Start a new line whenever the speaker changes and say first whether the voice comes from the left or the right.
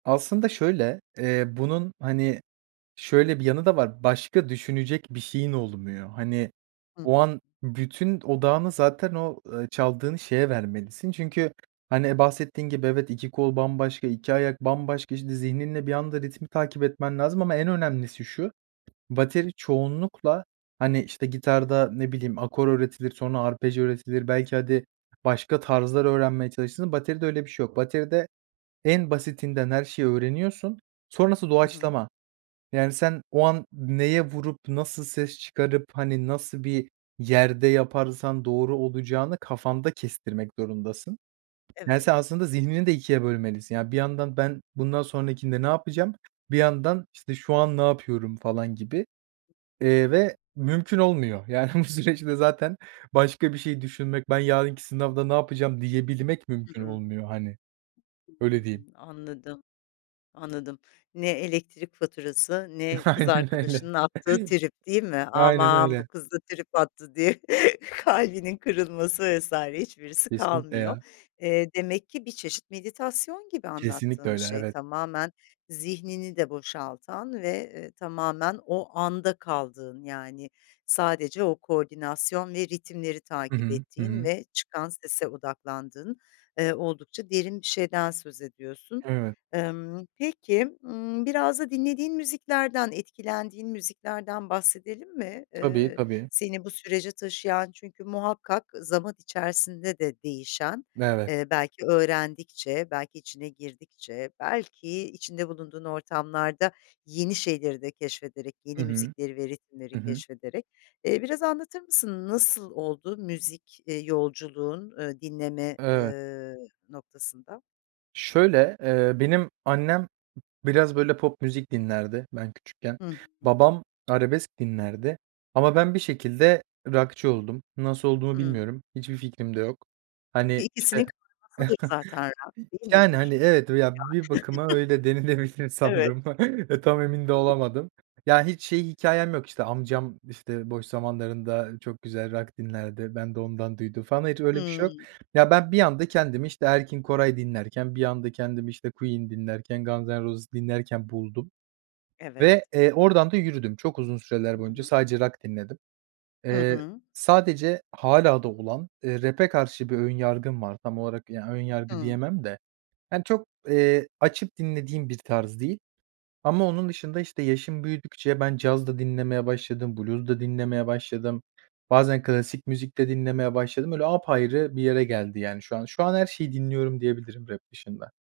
right: Aslında şöyle, eee, bunun, hani, şöyle bir yanı da var, başka düşünecek bir şeyin olmuyor. Hani,
left: Hı
right: o
left: hı.
right: an bütün odağını zaten o, eee, çaldığını şeye vermelisin. Çünkü hani bahsettiğin gibi evet 2 kol bambaşka, 2 ayak bambaşka işte zihninle bir anda ritmi takip etmen lazım ama en önemlisi şu, bateri çoğunlukla, hani, işte gitarda ne bileyim akor öğretilir sonra arpej öğretilir belki hadi başka tarzlar öğrenmeye çalışırsın. Bateride öyle bir şey yok. Bateride en basitinden her şeyi öğreniyorsun sonrası
left: Hı hı.
right: doğaçlama. Yani, sen o an neye vurup, nasıl ses çıkarıp, hani, nasıl bir yerde yaparsan doğru olacağını kafanda kestirmek zorundasın. Yani,
left: Evet.
right: sen aslında zihnini de ikiye bölmelisin. Yani, bir yandan ben bundan sonrakinde ne yapacağım? Bir yandan işte şu an ne yapıyorum falan gibi, eee, ve mümkün olmuyor. Yani bu süreçte zaten başka bir şey düşünmek, ben yarınki sınavda ne yapacağım diyebilmek
left: Hı
right: mümkün
left: hı.
right: olmuyor hani.
left: Hı hı,
right: Öyle diyeyim.
left: anladım, anladım. Ne elektrik faturası, ne kız
right: Aynen öyle.
left: arkadaşının attığı trip, değil mi?
right: Aynen
left: Aman, bu
right: öyle.
left: kız da trip attı diye kalbinin kırılması vs. hiçbirisi
right: Kesinlikle
left: kalmıyor.
right: ya.
left: Eee, demek ki bir çeşit meditasyon gibi
right: Kesinlikle
left: anlattığın
right: öyle,
left: şey;
right: evet.
left: tamamen zihnini de boşaltan ve, eee, tamamen o anda kaldığın, yani sadece o koordinasyon ve ritimleri
right: Hı
left: takip
right: hı. Hı
left: ettiğin
right: hı.
left: ve çıkan sese odaklandığın, eee, oldukça derin bir şeyden söz ediyorsun.
right: Evet.
left: Imm, peki, ımm, biraz da dinlediğin müziklerden, etkilendiğin müziklerden bahsedelim mi?
right: Tabii
left: Eee,
right: tabii.
left: seni bu sürece taşıyan çünkü muhakkak zaman içerisinde de değişen,
right: Evet.
left: eee, belki öğrendikçe, belki içine girdikçe, belki içinde bulunduğun ortamlarda yeni şeyleri de keşfederek,
right: Hı
left: yeni
right: hı.
left: müzikleri ve ritimleri
right: Hı hı.
left: keşfederek. Eee, biraz anlatır mısın nasıl oldu müzik, eee, yolculuğun, ııı, dinleme,
right: Evet.
left: ııı, noktasında?
right: Şöyle, eee, benim annem biraz böyle pop müzik dinlerdi ben küçükken.
left: Hı hı.
right: Babam arabesk dinlerdi ama ben bir şekilde rockçı oldum. Nasıl olduğumu
left: Hıı.
right: bilmiyorum. Hiçbir fikrim de yok.
left: Çünkü
right: Hani işte
left: ikisinin [unintelligible] zaten rock, değil
right: Yani, hani,
left: midir?
right: evet ya bir bakıma öyle denilebilir
left: Yani. Evet.
right: sanırım, tam emin de olamadım. Ya, hiç şey hikâyem yok; işte amcam işte boş zamanlarında çok güzel rock dinlerdi, ben de ondan duydum falan. Hiç öyle bir şey yok.
left: Hıı.
right: Ya, ben bir anda kendimi işte Erkin Koray dinlerken, bir anda kendimi işte Queen dinlerken, Guns And Roses dinlerken buldum.
left: Evet
right: Ve, eee, oradan da yürüdüm. Çok uzun süreler
left: Hı
right: boyunca
left: hı.
right: sadece rock dinledim.
left: Hı
right: Eee,
left: hı.
right: sadece hâlâ da olan, eee, rap'e karşı bir ön yargım var. Tam olarak, ya, ön yargı
left: Hı.
right: diyemem de hani, çok, eee, açıp dinlediğim bir tarz değil ama onun dışında işte yaşım büyüdükçe ben caz da dinlemeye başladım, Blues da dinlemeye başladım. Bazen klasik müzik de dinlemeye başladım. Öyle apayrı bir yere geldi yani şu an. Şu an her şeyi dinliyorum diyebilirim, rap dışında.